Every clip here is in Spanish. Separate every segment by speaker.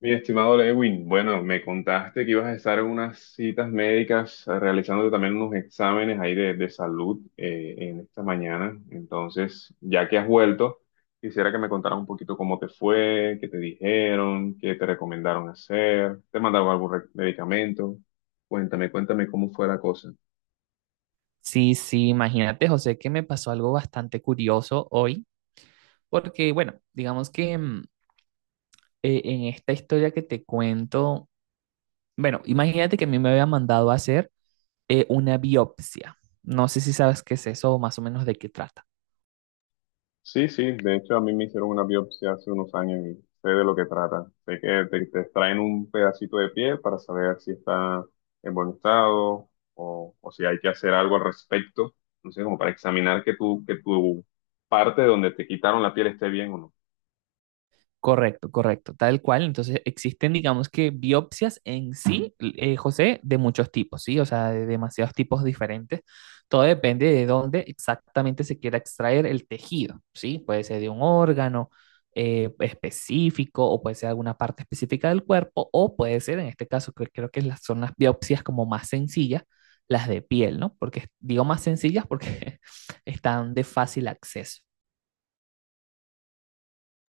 Speaker 1: Mi estimado Lewin, bueno, me contaste que ibas a estar en unas citas médicas, realizándote también unos exámenes ahí de salud en esta mañana. Entonces, ya que has vuelto, quisiera que me contaras un poquito cómo te fue, qué te dijeron, qué te recomendaron hacer, te mandaron algún medicamento. Cuéntame, cuéntame cómo fue la cosa.
Speaker 2: Sí, sí, imagínate, José, que me pasó algo bastante curioso hoy, porque, bueno, digamos que en esta historia que te cuento, bueno, imagínate que a mí me había mandado a hacer una biopsia. No sé si sabes qué es eso o más o menos de qué trata.
Speaker 1: Sí, sí, de hecho a mí me hicieron una biopsia hace unos años y sé de lo que trata. Sé que te extraen un pedacito de piel para saber si está en buen estado o si hay que hacer algo al respecto. No sé, como para examinar que tu parte donde te quitaron la piel esté bien o no.
Speaker 2: Correcto, correcto, tal cual. Entonces existen, digamos que biopsias en sí, José, de muchos tipos, ¿sí? O sea, de demasiados tipos diferentes. Todo depende de dónde exactamente se quiera extraer el tejido, ¿sí? Puede ser de un órgano específico, o puede ser alguna parte específica del cuerpo, o puede ser, en este caso, que creo que son las biopsias como más sencillas, las de piel, ¿no? Porque digo más sencillas porque están de fácil acceso.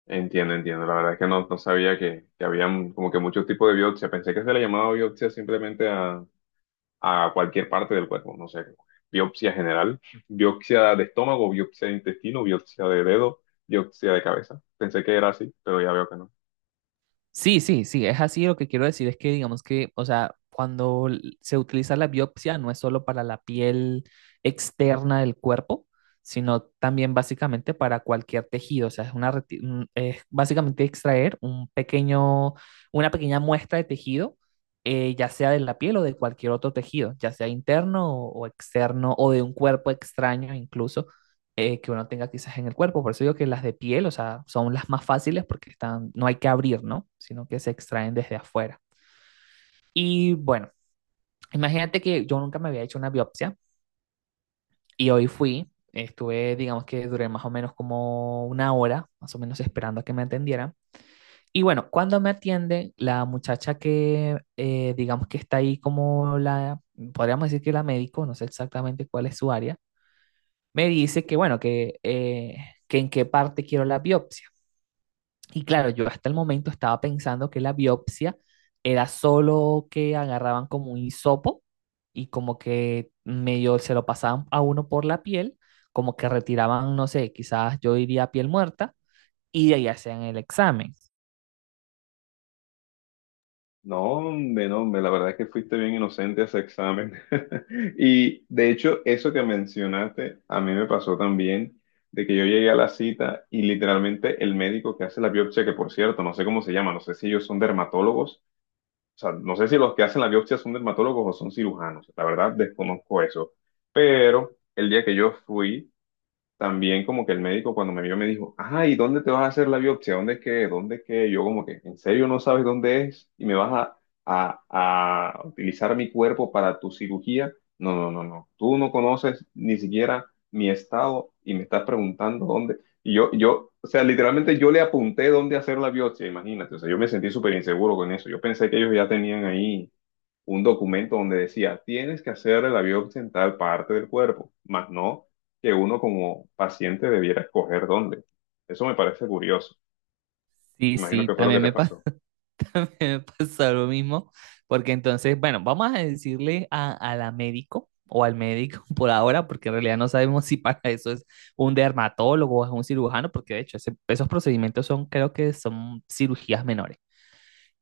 Speaker 1: Entiendo, entiendo. La verdad es que no sabía que habían como que muchos tipos de biopsia. Pensé que se le llamaba biopsia simplemente a cualquier parte del cuerpo, no sé, biopsia general, biopsia de estómago, biopsia de intestino, biopsia de dedo, biopsia de cabeza. Pensé que era así, pero ya veo que no.
Speaker 2: Sí, sí, sí, es así. Lo que quiero decir es que, digamos que, o sea, cuando se utiliza la biopsia, no es solo para la piel externa del cuerpo, sino también básicamente para cualquier tejido. O sea, es básicamente extraer un pequeño, una pequeña muestra de tejido, ya sea de la piel o de cualquier otro tejido, ya sea interno o externo, o de un cuerpo extraño incluso que uno tenga quizás en el cuerpo. Por eso digo que las de piel, o sea, son las más fáciles porque están, no hay que abrir, ¿no? Sino que se extraen desde afuera. Y bueno, imagínate que yo nunca me había hecho una biopsia y hoy fui, estuve, digamos que duré más o menos como una hora, más o menos, esperando a que me atendieran. Y bueno, cuando me atiende, la muchacha que, digamos que está ahí como la, podríamos decir que la médico, no sé exactamente cuál es su área, me dice que, bueno, que en qué parte quiero la biopsia. Y claro, yo hasta el momento estaba pensando que la biopsia era solo que agarraban como un hisopo y como que medio se lo pasaban a uno por la piel, como que retiraban, no sé, quizás yo diría piel muerta, y de ahí hacían el examen.
Speaker 1: No, hombre, no, hombre, la verdad es que fuiste bien inocente a ese examen. Y de hecho, eso que mencionaste, a mí me pasó también, de que yo llegué a la cita y literalmente el médico que hace la biopsia, que por cierto, no sé cómo se llama, no sé si ellos son dermatólogos. O sea, no sé si los que hacen la biopsia son dermatólogos o son cirujanos. La verdad, desconozco eso. Pero el día que yo fui, también como que el médico cuando me vio me dijo, ajá, ¿y dónde te vas a hacer la biopsia? ¿Dónde es que? ¿Dónde es que? Yo como que, ¿en serio no sabes dónde es? ¿Y me vas a utilizar mi cuerpo para tu cirugía? No, no, no, no. Tú no conoces ni siquiera mi estado y me estás preguntando dónde. Y o sea, literalmente yo le apunté dónde hacer la biopsia, imagínate. O sea, yo me sentí súper inseguro con eso. Yo pensé que ellos ya tenían ahí un documento donde decía, tienes que hacer la biopsia en tal parte del cuerpo, más no que uno como paciente debiera escoger dónde. Eso me parece curioso.
Speaker 2: Sí,
Speaker 1: Imagino
Speaker 2: sí,
Speaker 1: que fue lo que
Speaker 2: también
Speaker 1: te
Speaker 2: me pasó.
Speaker 1: pasó.
Speaker 2: Me pasó lo mismo, porque entonces, bueno, vamos a decirle a la médico o al médico por ahora, porque en realidad no sabemos si para eso es un dermatólogo o es un cirujano, porque de hecho esos procedimientos son, creo que son cirugías menores.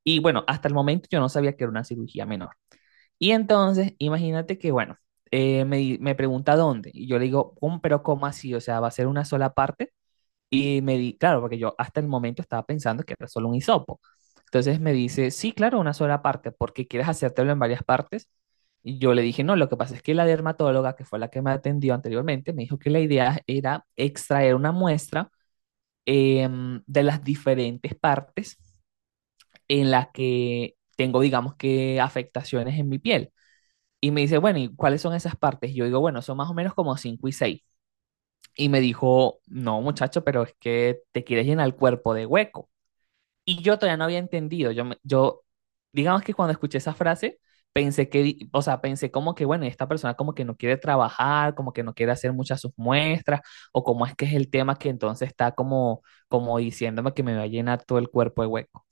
Speaker 2: Y bueno, hasta el momento yo no sabía que era una cirugía menor. Y entonces, imagínate que, bueno, me pregunta dónde, y yo le digo, pero ¿cómo así? O sea, ¿va a ser una sola parte?" Y claro, porque yo hasta el momento estaba pensando que era solo un hisopo. Entonces me dice, sí, claro, una sola parte, porque quieres hacértelo en varias partes. Y yo le dije, no, lo que pasa es que la dermatóloga, que fue la que me atendió anteriormente, me dijo que la idea era extraer una muestra de las diferentes partes en las que tengo, digamos que, afectaciones en mi piel. Y me dice, bueno, ¿y cuáles son esas partes? Y yo digo, bueno, son más o menos como cinco y seis, y me dijo, no muchacho, pero es que te quieres llenar el cuerpo de hueco. Y yo todavía no había entendido, digamos que cuando escuché esa frase, pensé que, o sea, pensé como que, bueno, esta persona como que no quiere trabajar, como que no quiere hacer muchas sus muestras, o como es que es el tema, que entonces está como, como diciéndome que me va a llenar todo el cuerpo de hueco.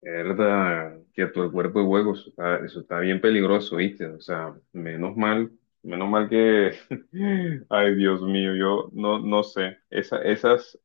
Speaker 1: Verdad, que todo el cuerpo de hueco, eso está bien peligroso, ¿viste? O sea, menos mal que, ay Dios mío, yo no, no sé. Esas,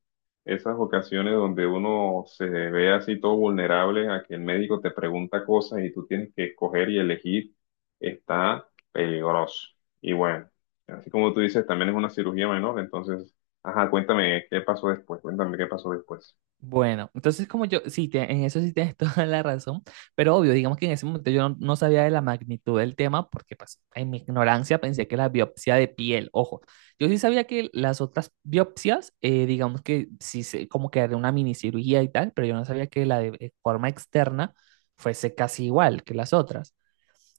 Speaker 1: esas ocasiones donde uno se ve así todo vulnerable a que el médico te pregunta cosas y tú tienes que escoger y elegir, está peligroso. Y bueno, así como tú dices, también es una cirugía menor, entonces, ajá, cuéntame qué pasó después, cuéntame qué pasó después.
Speaker 2: Bueno, entonces como yo, sí, en eso sí tienes toda la razón, pero obvio, digamos que en ese momento yo no, no sabía de la magnitud del tema, porque pues en mi ignorancia pensé que la biopsia de piel, ojo, yo sí sabía que las otras biopsias, digamos que sí, como que era una minicirugía y tal, pero yo no sabía que la de forma externa fuese casi igual que las otras.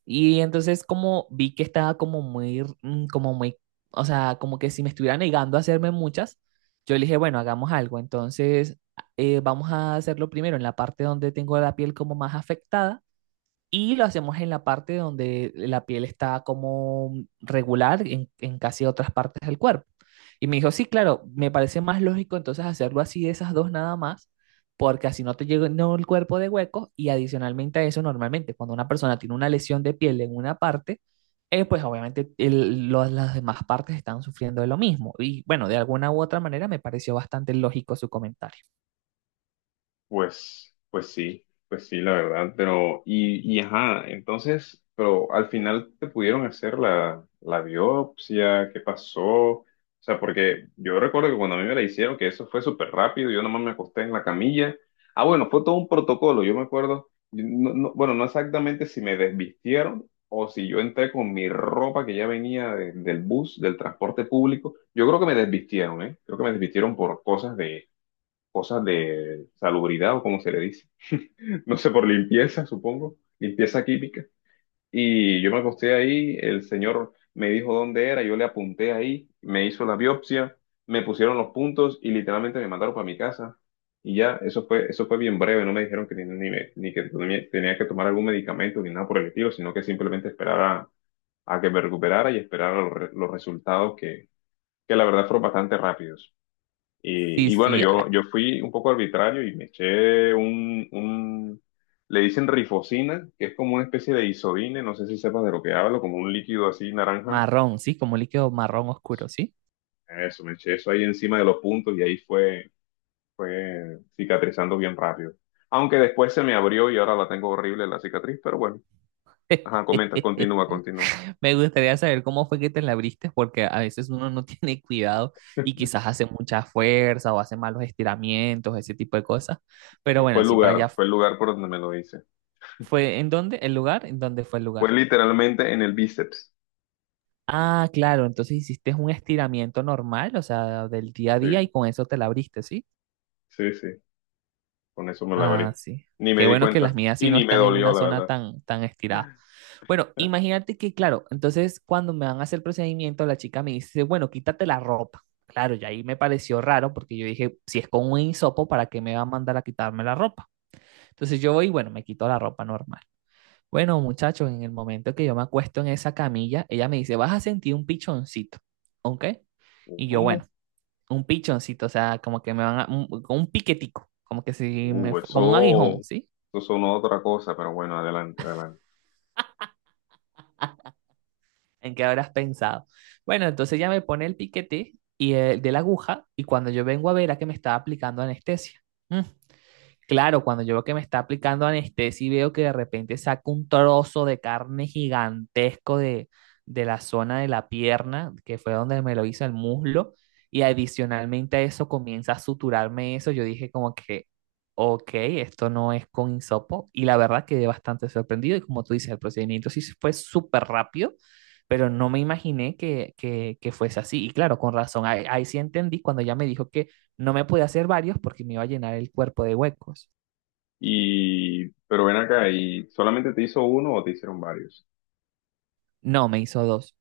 Speaker 2: Y entonces como vi que estaba como muy, o sea, como que si me estuviera negando a hacerme muchas, yo le dije, bueno, hagamos algo. Entonces, vamos a hacerlo primero en la parte donde tengo la piel como más afectada, y lo hacemos en la parte donde la piel está como regular en, casi otras partes del cuerpo. Y me dijo, sí, claro, me parece más lógico entonces hacerlo así, de esas dos nada más, porque así no te llega no, el cuerpo de huecos, y adicionalmente a eso, normalmente cuando una persona tiene una lesión de piel en una parte, pues obviamente las demás partes están sufriendo de lo mismo. Y bueno, de alguna u otra manera me pareció bastante lógico su comentario.
Speaker 1: Pues, pues sí, la verdad, pero, y ajá, entonces, pero al final te pudieron hacer la biopsia, ¿qué pasó? O sea, porque yo recuerdo que cuando a mí me la hicieron, que eso fue súper rápido, yo nomás me acosté en la camilla. Ah, bueno, fue todo un protocolo, yo me acuerdo, yo no- no- bueno, no exactamente si me desvistieron o si yo entré con mi ropa que ya venía del bus, del transporte público. Yo creo que me desvistieron, ¿eh? Creo que me desvistieron por cosas de salubridad o como se le dice, no sé, por limpieza, supongo, limpieza química. Y yo me acosté ahí, el señor me dijo dónde era, yo le apunté ahí, me hizo la biopsia, me pusieron los puntos y literalmente me mandaron para mi casa. Y ya, eso fue bien breve, no me dijeron que ni que tenía que tomar algún medicamento ni nada por el estilo, sino que simplemente esperara que me recuperara y esperara los, los resultados que la verdad fueron bastante rápidos.
Speaker 2: Sí,
Speaker 1: Y bueno,
Speaker 2: sí,
Speaker 1: yo fui un poco arbitrario y me eché le dicen rifocina, que es como una especie de isodine, no sé si sepas de lo que hablo, como un líquido así naranja.
Speaker 2: marrón, sí, como líquido marrón oscuro, sí.
Speaker 1: Eso, me eché eso ahí encima de los puntos y ahí fue, fue cicatrizando bien rápido. Aunque después se me abrió y ahora la tengo horrible la cicatriz, pero bueno, ajá, comenta, continúa, continúa.
Speaker 2: Me gustaría saber cómo fue que te la abriste, porque a veces uno no tiene cuidado y quizás hace mucha fuerza o hace malos estiramientos, ese tipo de cosas. Pero bueno, sí, para allá
Speaker 1: Fue el lugar por donde me lo hice.
Speaker 2: fue en dónde, el lugar, en dónde fue el
Speaker 1: Fue
Speaker 2: lugar.
Speaker 1: literalmente en el bíceps.
Speaker 2: Ah, claro, entonces hiciste un estiramiento normal, o sea, del día a día, y
Speaker 1: Sí,
Speaker 2: con eso te la abriste, ¿sí?
Speaker 1: sí, sí. Con eso me la
Speaker 2: Ah,
Speaker 1: abrí.
Speaker 2: sí.
Speaker 1: Ni me
Speaker 2: Qué
Speaker 1: di
Speaker 2: bueno que
Speaker 1: cuenta.
Speaker 2: las mías sí
Speaker 1: Y
Speaker 2: no
Speaker 1: ni me
Speaker 2: están en
Speaker 1: dolió,
Speaker 2: una
Speaker 1: la
Speaker 2: zona
Speaker 1: verdad.
Speaker 2: tan, tan estirada. Bueno, imagínate que, claro, entonces cuando me van a hacer el procedimiento, la chica me dice, bueno, quítate la ropa. Claro, y ahí me pareció raro porque yo dije, si es con un hisopo, ¿para qué me va a mandar a quitarme la ropa? Entonces yo voy, y bueno, me quito la ropa normal. Bueno, muchachos, en el momento que yo me acuesto en esa camilla, ella me dice, vas a sentir un pichoncito, ¿ok? Y yo,
Speaker 1: ¿Cómo?
Speaker 2: bueno, un pichoncito, o sea, como que me van a, un piquetico, como que si me, como un
Speaker 1: Eso,
Speaker 2: aguijón, ¿sí?
Speaker 1: eso sonó otra cosa, pero bueno, adelante, adelante.
Speaker 2: ¿En qué habrás pensado? Bueno, entonces ya me pone el piquete y el de la aguja, y cuando yo vengo a ver, a que me estaba aplicando anestesia. Ujú. Claro, cuando yo veo que me está aplicando anestesia y veo que de repente saca un trozo de carne gigantesco de, la zona de la pierna, que fue donde me lo hizo, el muslo, y adicionalmente a eso comienza a suturarme eso, yo dije como que, ok, esto no es con hisopo, y la verdad quedé bastante sorprendido, y como tú dices, el procedimiento sí fue súper rápido, pero no me imaginé que fuese así, y claro, con razón, ahí, ahí sí entendí cuando ya me dijo que no me pude hacer varios porque me iba a llenar el cuerpo de huecos.
Speaker 1: Y, pero ven acá, ¿y solamente te hizo uno o te hicieron varios?
Speaker 2: No, me hizo dos.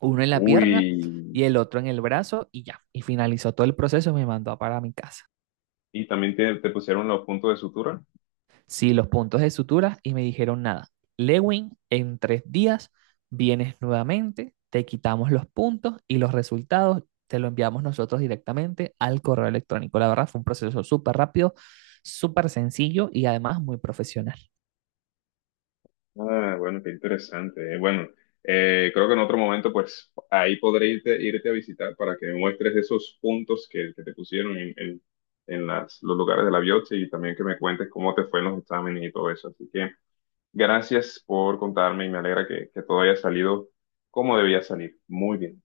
Speaker 2: Uno en la
Speaker 1: Uy,
Speaker 2: pierna y el otro en el brazo, y ya. Y finalizó todo el proceso y me mandó para mi casa.
Speaker 1: ¿y también te pusieron los puntos de sutura?
Speaker 2: Sí, los puntos de suturas, y me dijeron nada. Lewin, en 3 días vienes nuevamente, te quitamos los puntos, y los resultados te lo enviamos nosotros directamente al correo electrónico. La verdad fue un proceso súper rápido, súper sencillo y además muy profesional.
Speaker 1: Ah, bueno, qué interesante. Bueno, creo que en otro momento, pues ahí podré irte, irte a visitar para que me muestres esos puntos que te pusieron en las, los lugares de la biopsia y también que me cuentes cómo te fue en los exámenes y todo eso. Así que gracias por contarme y me alegra que todo haya salido como debía salir. Muy bien.